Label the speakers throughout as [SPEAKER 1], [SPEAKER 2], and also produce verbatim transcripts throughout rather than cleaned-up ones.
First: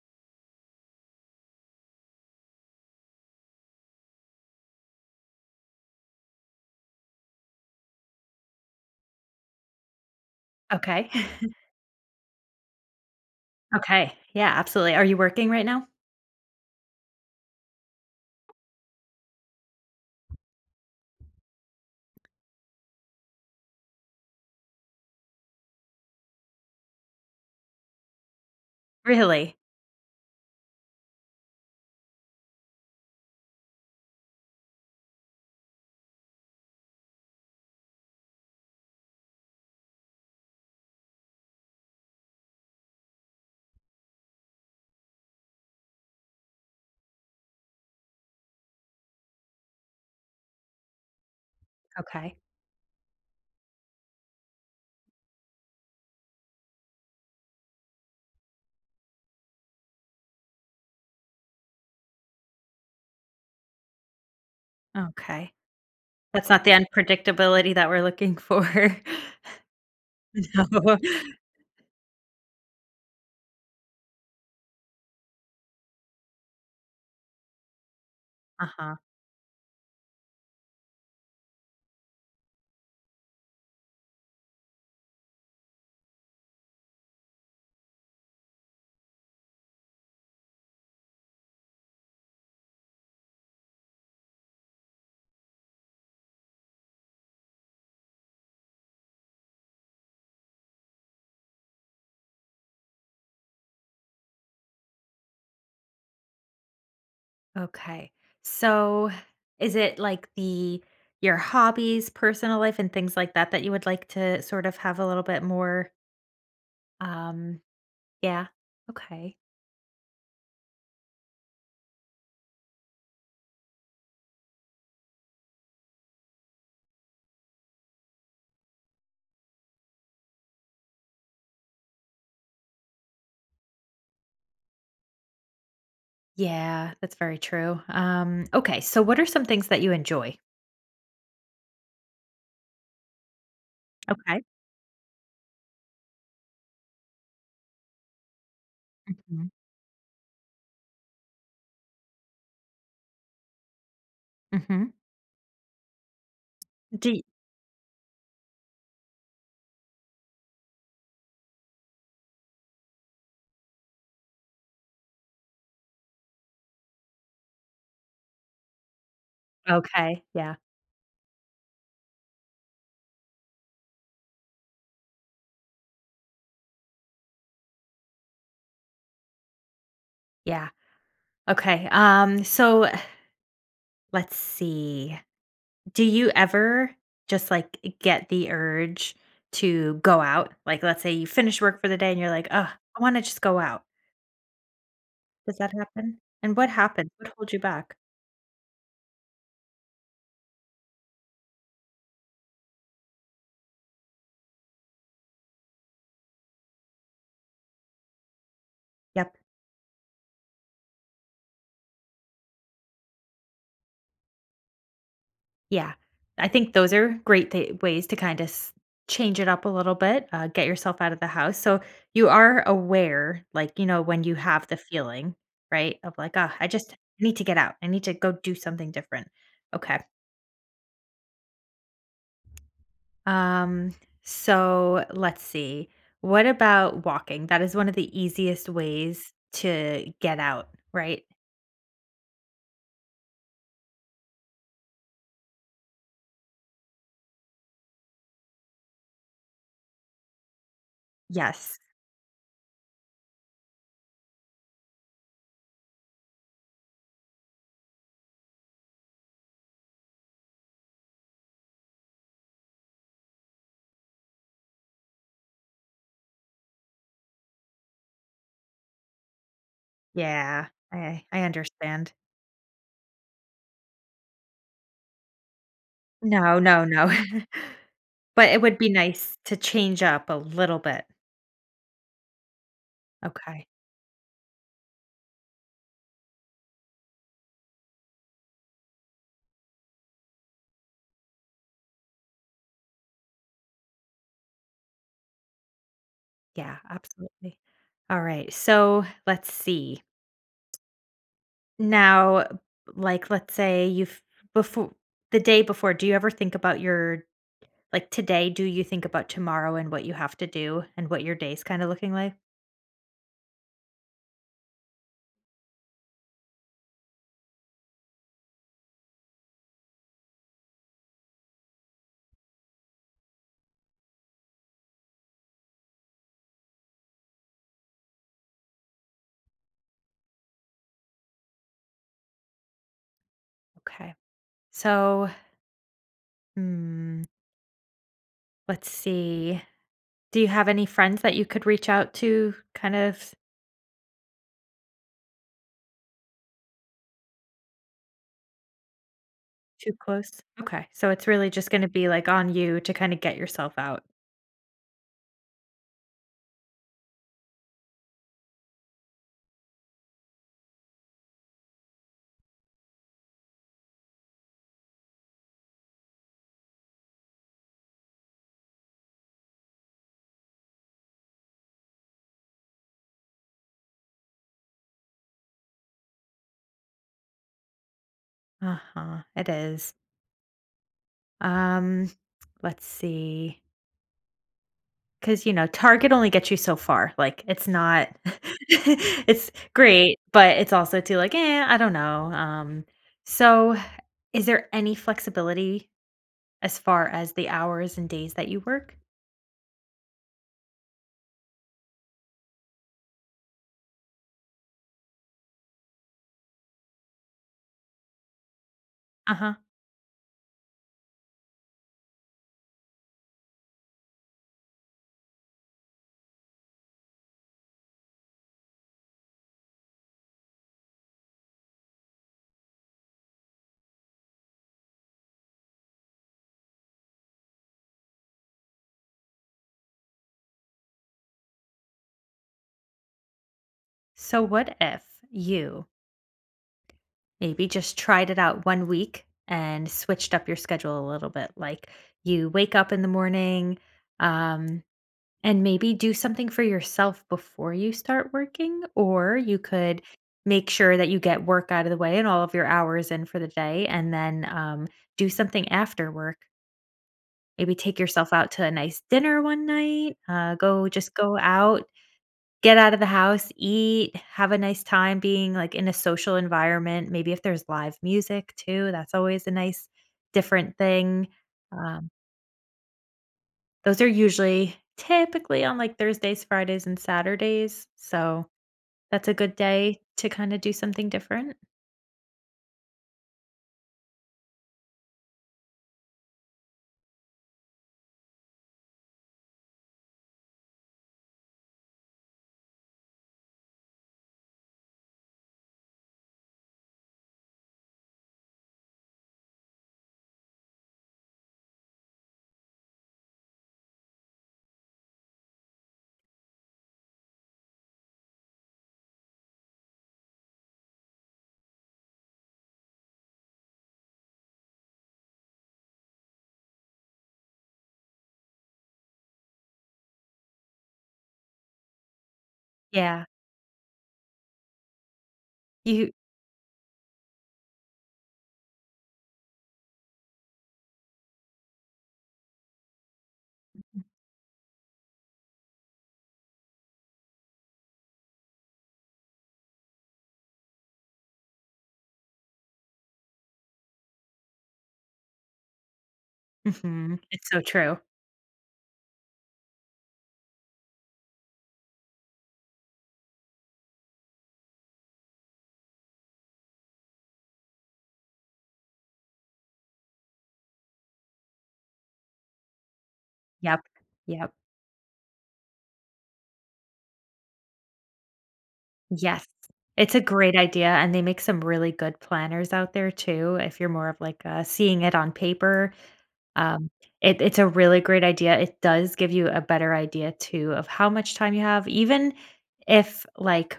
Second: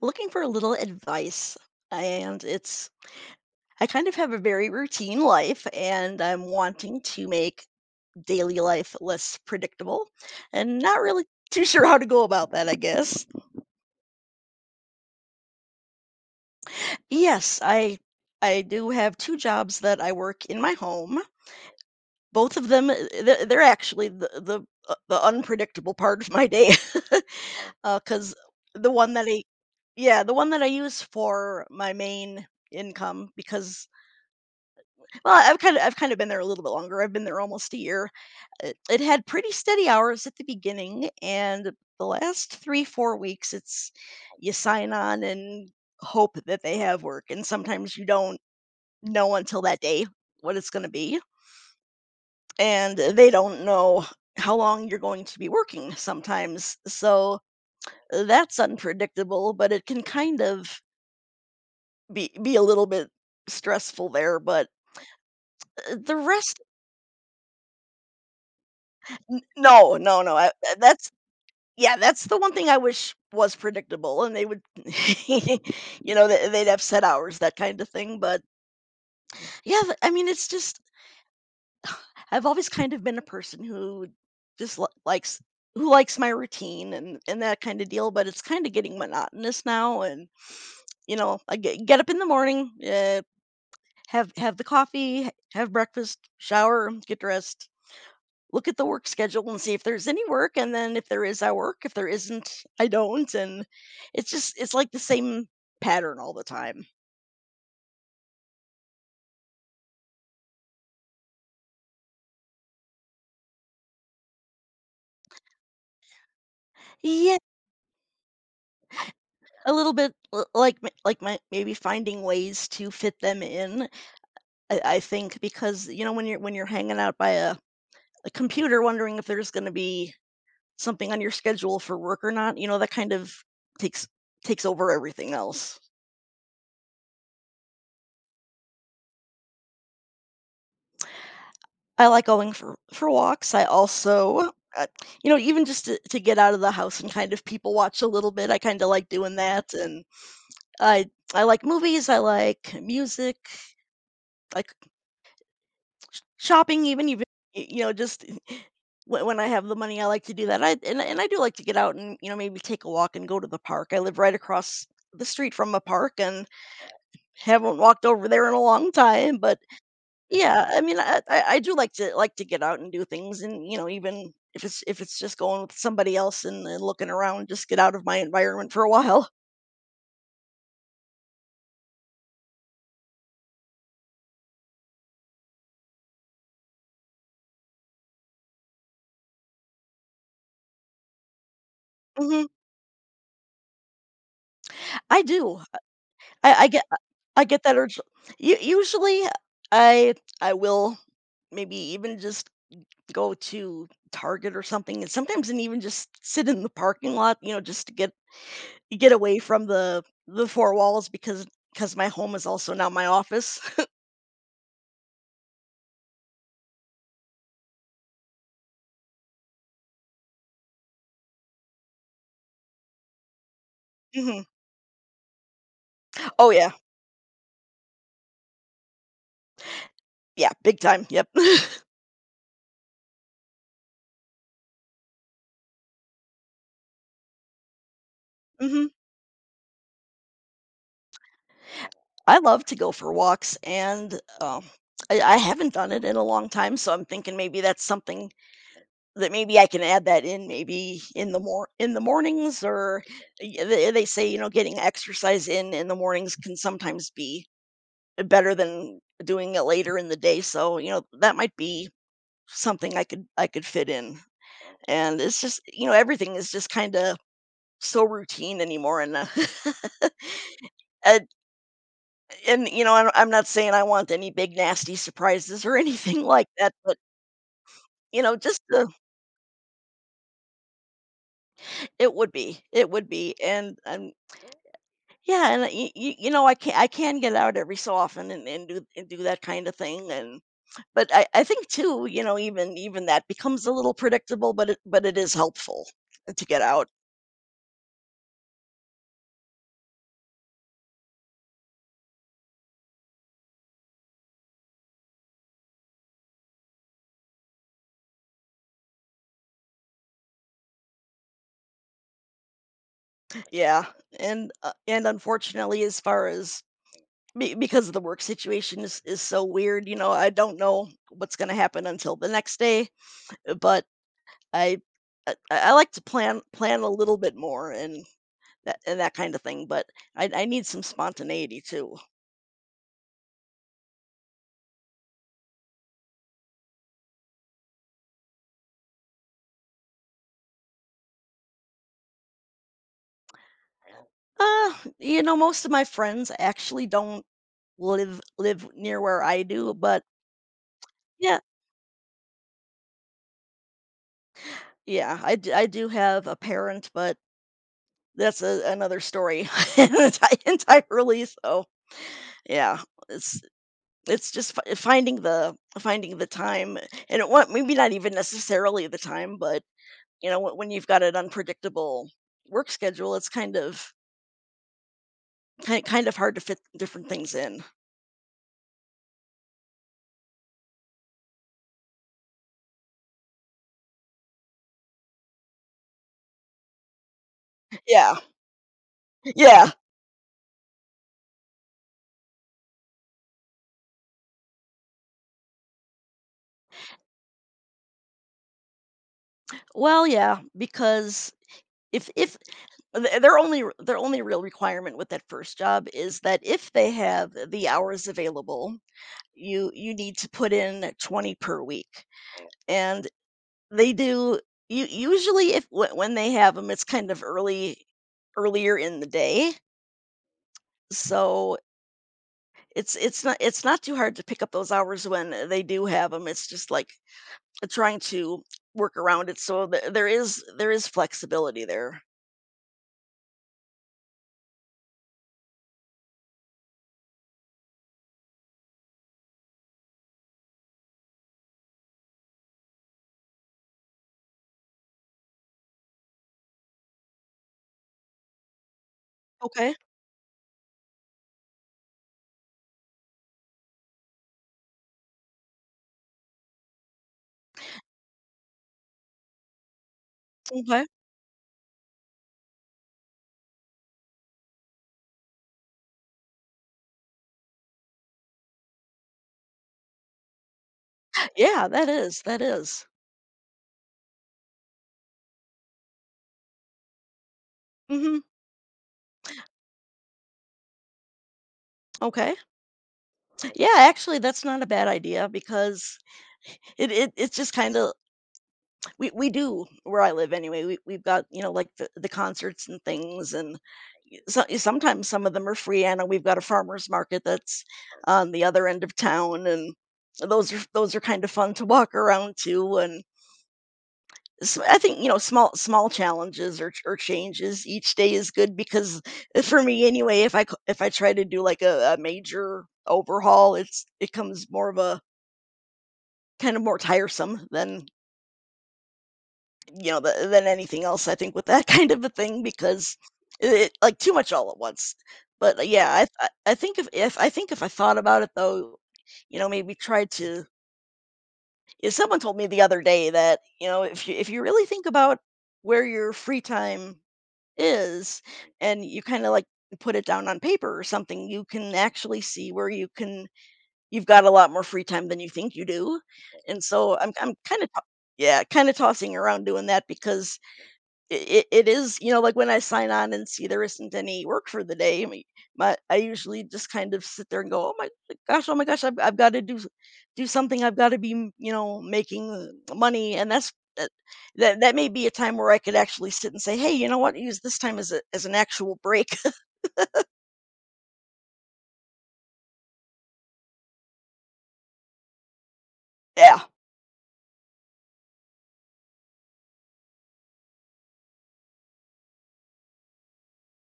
[SPEAKER 1] Looking for a little advice, and it's I kind of have a very routine life and I'm wanting to make daily life less predictable, and not
[SPEAKER 2] Okay.
[SPEAKER 1] really too sure how to go about that, I guess.
[SPEAKER 2] Okay. Yeah, absolutely. Are you working right now?
[SPEAKER 1] Yes, I I do have two jobs that I work in my home. Both of them, uh, they're actually the the uh, the unpredictable part of my day. cuz the one that I
[SPEAKER 2] Really?
[SPEAKER 1] Yeah, the one that I use for my main income, because, well, I've kind of I've kind of been there a little bit longer. I've been there almost a year. It, it had pretty steady hours at the beginning, and the last three four weeks, it's you sign on and hope that they have work, and sometimes you don't know until that day what it's going to be,
[SPEAKER 2] Okay.
[SPEAKER 1] and they don't know how long you're going to be working sometimes. So that's unpredictable, but it can kind of be be a little bit stressful there. But
[SPEAKER 2] Okay.
[SPEAKER 1] uh, the
[SPEAKER 2] That's
[SPEAKER 1] rest
[SPEAKER 2] not the unpredictability that we're looking for.
[SPEAKER 1] n- no, no, no, I,
[SPEAKER 2] No.
[SPEAKER 1] that's... Yeah, that's the one thing I wish was predictable, and they would, you know, they they'd have set hours, that kind of thing. But
[SPEAKER 2] Uh-huh.
[SPEAKER 1] yeah, th- I mean, it's just, I've always kind of been a person who just li- likes who likes my routine, and and that kind of deal. But it's kind of getting monotonous now, and, you know, I get, get up in the morning, uh, have have the coffee, h- have breakfast, shower, get dressed, look at the work schedule and see if there's any work, and then if there is, I work, if there isn't, I don't. And it's just it's like the same pattern all the time.
[SPEAKER 2] Okay. So is it like the your hobbies, personal life, and things like that that you would like to sort of have a little bit more,
[SPEAKER 1] Yeah,
[SPEAKER 2] um yeah. Okay.
[SPEAKER 1] a little bit, l- like, m- like my, maybe, finding ways to fit them in. i, I think because, you know when you're when you're hanging out by a, a computer wondering if there's going to be something on your schedule for work or not, you know that kind of takes takes over everything else.
[SPEAKER 2] Yeah, that's very true. Um, okay. So what are some things that you enjoy?
[SPEAKER 1] I like going for for walks. I
[SPEAKER 2] Okay.
[SPEAKER 1] also, uh, you know, even just to, to get out of the house and kind of people watch a little bit. I kind of like doing
[SPEAKER 2] Mhm.
[SPEAKER 1] that, and I I like movies. I like music, like
[SPEAKER 2] Mhm.
[SPEAKER 1] shopping, even
[SPEAKER 2] Do y
[SPEAKER 1] even y- you know, just when, when I have the money, I like to do that. I and and I do like to get out and, you know maybe take a walk and go to the park. I live right across the street from a park and haven't walked over there in a long time, but
[SPEAKER 2] okay. Yeah.
[SPEAKER 1] yeah. I mean, I I I do like to like to get out and do things, and, you know, even if it's if it's just going with somebody else and and looking around, just get out of my environment for a while.
[SPEAKER 2] Yeah. Okay. Um so let's see. Do you ever just like get the urge to go out? Like let's say you finish work for the day and you're like,
[SPEAKER 1] Mhm.
[SPEAKER 2] "Oh, I want to just go out."
[SPEAKER 1] I
[SPEAKER 2] Does
[SPEAKER 1] do.
[SPEAKER 2] that happen?
[SPEAKER 1] I
[SPEAKER 2] And
[SPEAKER 1] I
[SPEAKER 2] what
[SPEAKER 1] get
[SPEAKER 2] happens? What
[SPEAKER 1] I
[SPEAKER 2] holds you
[SPEAKER 1] get that
[SPEAKER 2] back?
[SPEAKER 1] urge. U Usually, I I will maybe even just go to Target or something, and sometimes and even just sit in the parking lot, you know, just to get get
[SPEAKER 2] Yep.
[SPEAKER 1] away from the the four walls, because because my home is also now my office.
[SPEAKER 2] Yeah. I think those are great th- ways to kind of change it up a little bit, uh, get yourself out of the house. So you are aware, like, you know, when you
[SPEAKER 1] Mhm.
[SPEAKER 2] have the feeling, right? Of like, oh,
[SPEAKER 1] Oh,
[SPEAKER 2] I
[SPEAKER 1] yeah.
[SPEAKER 2] just need to get out. I need to go do something different. Okay.
[SPEAKER 1] Yeah, big time, yep.
[SPEAKER 2] Um, so let's see. What about walking? That is one of the easiest
[SPEAKER 1] Mhm.
[SPEAKER 2] ways to get out, right?
[SPEAKER 1] I love to go for walks, and, um, I I haven't done it in a long time, so I'm thinking maybe that's something that maybe I can add that in, maybe in the more
[SPEAKER 2] Yes.
[SPEAKER 1] in the mornings. Or y they they say, you know, getting exercise in in the mornings can sometimes be better than doing it later in the day, so, you know, that might be something I could I could fit in. And it's just, you know, everything is just kinda so routine anymore, and, uh,
[SPEAKER 2] Yeah. I I understand.
[SPEAKER 1] and, you know, I'm I'm not saying I want any big nasty surprises or anything like
[SPEAKER 2] No,
[SPEAKER 1] that,
[SPEAKER 2] no,
[SPEAKER 1] but,
[SPEAKER 2] no.
[SPEAKER 1] you know,
[SPEAKER 2] But
[SPEAKER 1] just
[SPEAKER 2] it would be
[SPEAKER 1] the
[SPEAKER 2] nice to change up a little bit.
[SPEAKER 1] it would be, it would be,
[SPEAKER 2] Okay.
[SPEAKER 1] and and yeah. And y you know, I can I can get out every so often and and do and do that kinda thing. And but I I think too, you know, even even that becomes a little predictable, but it but it is helpful to get
[SPEAKER 2] Yeah,
[SPEAKER 1] out.
[SPEAKER 2] absolutely. All right. So let's see. Now, like, let's say you've before the day before, do you ever think about your Like today, do you think about tomorrow and what you have to do and what your day's kind of looking like?
[SPEAKER 1] Yeah, and, uh, and unfortunately, as far as, be because the work situation is is so weird, you know, I don't know what's gonna happen until the next day. But I I I like to plan plan a little bit more, and that and that kind of thing. But I I need some spontaneity too.
[SPEAKER 2] Okay. So, hmm, let's see. Do you have any friends that you could reach out to kind of
[SPEAKER 1] Uh, you know, most of my friends actually don't live live near where I do.
[SPEAKER 2] too
[SPEAKER 1] But
[SPEAKER 2] close? Okay. So it's
[SPEAKER 1] yeah,
[SPEAKER 2] really just going to be like on you to kind of get yourself out.
[SPEAKER 1] yeah, I d- I do have a parent, but that's a, another story, enti- entirely. So yeah, it's it's just fi- finding the finding the time, and it wa- maybe not even necessarily the time, but, you know, when when you've got an unpredictable work schedule, it's kind of kind kind of hard to fit different things in.
[SPEAKER 2] Uh-huh. It is. Um, let's see. Cause you know, Target only gets you so far. Like it's not
[SPEAKER 1] Yeah.
[SPEAKER 2] it's
[SPEAKER 1] Yeah.
[SPEAKER 2] great, but it's also too like, eh, I don't know. Um, so Is there any flexibility as far as the hours and days that you work?
[SPEAKER 1] Well, yeah, because if if th- their only r- their only real requirement with that first job is that if they have the hours available,
[SPEAKER 2] Uh-huh.
[SPEAKER 1] you you need to put in twenty per week. And they do you usually, if wh- when they have them, it's kind of early earlier in the day. So It's it's not it's not too hard to pick up those hours when, uh, they do have them. It's just, like, trying to work around it, so th there is there is flexibility there.
[SPEAKER 2] So what if you maybe just tried it out one week and switched up your schedule a little bit? Like, you wake up in the morning, um, and maybe do something for yourself before you start working, or you
[SPEAKER 1] Okay,
[SPEAKER 2] could make sure that you get work out of the way and all of your hours in for the day and then, um, do something after work Maybe take yourself out to a nice dinner one night, uh,
[SPEAKER 1] okay.
[SPEAKER 2] go just go out, get out of the house, eat, have a nice time being, like, in a social environment. Maybe if there's live music too, that's always a nice different thing.
[SPEAKER 1] Yeah, that
[SPEAKER 2] Um,
[SPEAKER 1] is, that is.
[SPEAKER 2] those are usually typically on, like, Thursdays, Fridays, and Saturdays,
[SPEAKER 1] Mhm,
[SPEAKER 2] so that's a good day to kinda do something different.
[SPEAKER 1] okay. Yeah, actually, that's not a bad idea, because it it it's just kinda, we we do where I live anyway. We we've got, you know like, the, the concerts and things, and y- so, sometimes some of them are free. I know we've got a farmers market that's on the other end of town, and those are those are kind of fun to walk around to. And s I I think, you know small small challenges or or changes each day is good, because, uh, for me anyway, if I c- if I try to do like a, a major overhaul, it's it comes more of a kind of more tiresome than, you know, th than anything else, I think, with that kind of a thing, because
[SPEAKER 2] Yeah.
[SPEAKER 1] it, like, too much all at once. But, uh, yeah, I th
[SPEAKER 2] You
[SPEAKER 1] I I think, if if, I think if I thought about it, though, you know, maybe try to if someone told me the other day that, you know, if you if you really think about where your free time is, and you kinda, like, put it down on paper or something, you can actually see where you can you've got a lot more free time than you think you do. And so I'm
[SPEAKER 2] Mhm.
[SPEAKER 1] I'm
[SPEAKER 2] It's so
[SPEAKER 1] kinda,
[SPEAKER 2] true.
[SPEAKER 1] yeah, kinda tossing around doing that, because it it is you know, like, when I sign on and see there isn't any work for the day, I mean, my I usually just kind of sit there and go, "Oh my gosh, oh my gosh, I've I've gotta do do something. I've gotta be, you know, making, uh, money." And that's
[SPEAKER 2] Yep,
[SPEAKER 1] that
[SPEAKER 2] yep,
[SPEAKER 1] that. That may be a time where I could actually sit and say, "Hey, you know what? Use this time as a as an actual break."
[SPEAKER 2] yes. It's a great idea, and they make some really good planners out there too, if you're more of like, uh, seeing it on paper,
[SPEAKER 1] Yeah.
[SPEAKER 2] um, it it's a really great idea. It does give you a better idea too of how much time you have, even if, like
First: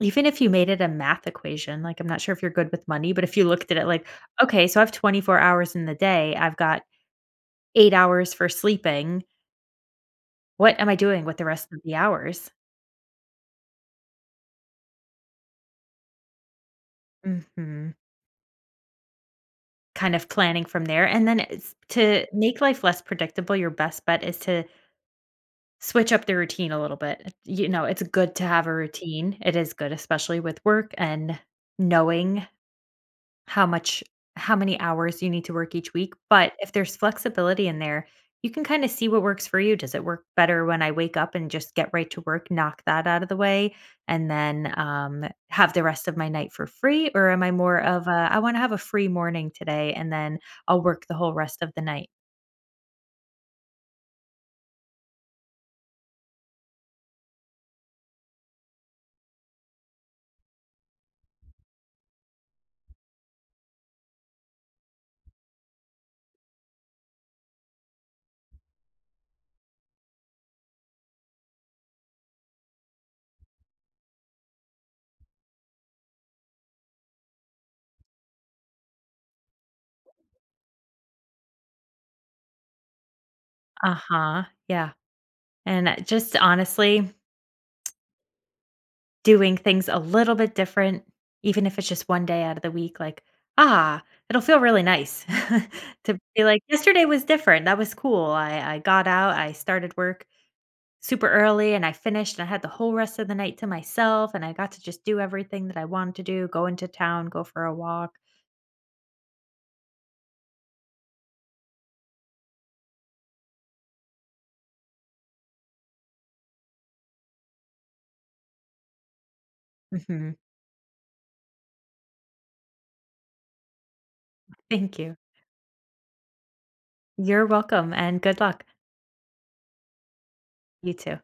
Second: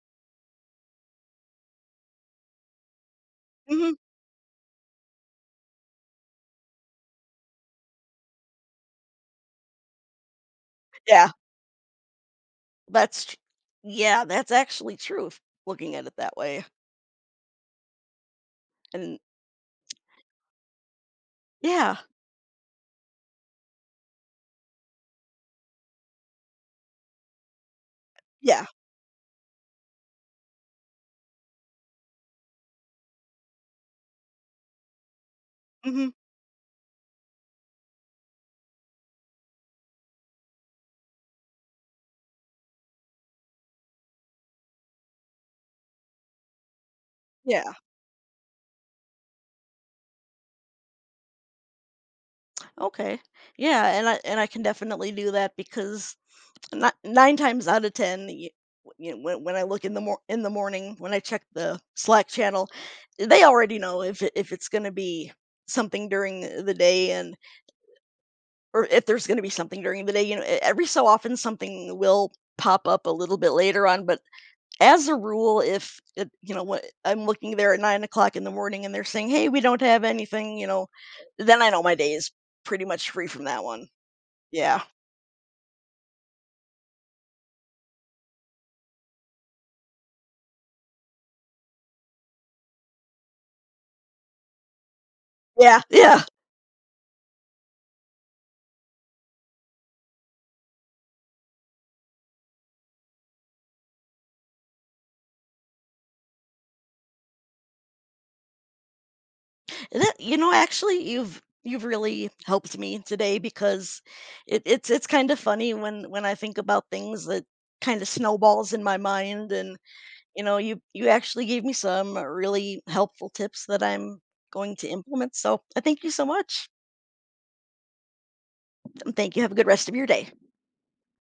[SPEAKER 2] even if you made it a math equation, like, I'm not sure if you're good with money, but if you looked at it
[SPEAKER 1] Mhm.
[SPEAKER 2] like, "Okay, so I have twenty-four hours in the day, I've got eight hours for sleeping, what am I doing
[SPEAKER 1] Yeah.
[SPEAKER 2] with the rest of the hours?"
[SPEAKER 1] That's tr Yeah, that's actually true, f looking at it that way.
[SPEAKER 2] Mhm.
[SPEAKER 1] And
[SPEAKER 2] Kind of planning from there, and then it's
[SPEAKER 1] yeah.
[SPEAKER 2] to make life less predictable, your best bet is to switch up the routine a little bit. You know, it's good to
[SPEAKER 1] Yeah.
[SPEAKER 2] have a routine. It is good, especially with work and knowing how much how many hours you need to work each
[SPEAKER 1] Mhm.
[SPEAKER 2] week, but if there's flexibility in there, you can kind of see what works for you. Does it work better when I wake up and just get right to work, knock that out of the way, and then um, have the rest of my night for free? Or am I
[SPEAKER 1] Yeah.
[SPEAKER 2] more of a, I want to have a free morning today and then I'll work the whole rest of the night?
[SPEAKER 1] Okay. Yeah, and I and I can definitely do that, because not nine times out of ten, you, you know, when when I look in the mor- in the morning when I check the Slack channel, they already know if it- if it's going to be something during the day. And or if there's going to be something during the day. You know, e- every so often something will pop up a little bit later on. But as a rule, if it, you know what, I'm looking there at nine o'clock in the morning and they're saying, "Hey, we don't have anything." you know, then I know my day is pretty much free from that one.
[SPEAKER 2] Uh huh.
[SPEAKER 1] Yeah.
[SPEAKER 2] Yeah. And uh, just honestly, doing things a little bit different, even if it's just one day out of the week, like, ah, it'll feel really nice
[SPEAKER 1] Yeah,
[SPEAKER 2] to
[SPEAKER 1] yeah.
[SPEAKER 2] be like, "Yesterday was different, that was cool. I I got out, I started work super early, and I finished, and I had the whole rest of the night to myself, and I got to just do everything that I wanted to do, go into town, go for a walk."
[SPEAKER 1] And it you know, actually, you've you've really helped me today, because it it's it's kind of funny, when when I think about things that kind of snowballs in my mind. And,
[SPEAKER 2] Mhm.
[SPEAKER 1] you know, you you actually gave me some really helpful tips that I'm going to
[SPEAKER 2] Thank you.
[SPEAKER 1] implement. So, I thank you so much.
[SPEAKER 2] You're welcome, and good luck.
[SPEAKER 1] Thank you. Have a good rest of your day.
[SPEAKER 2] You too.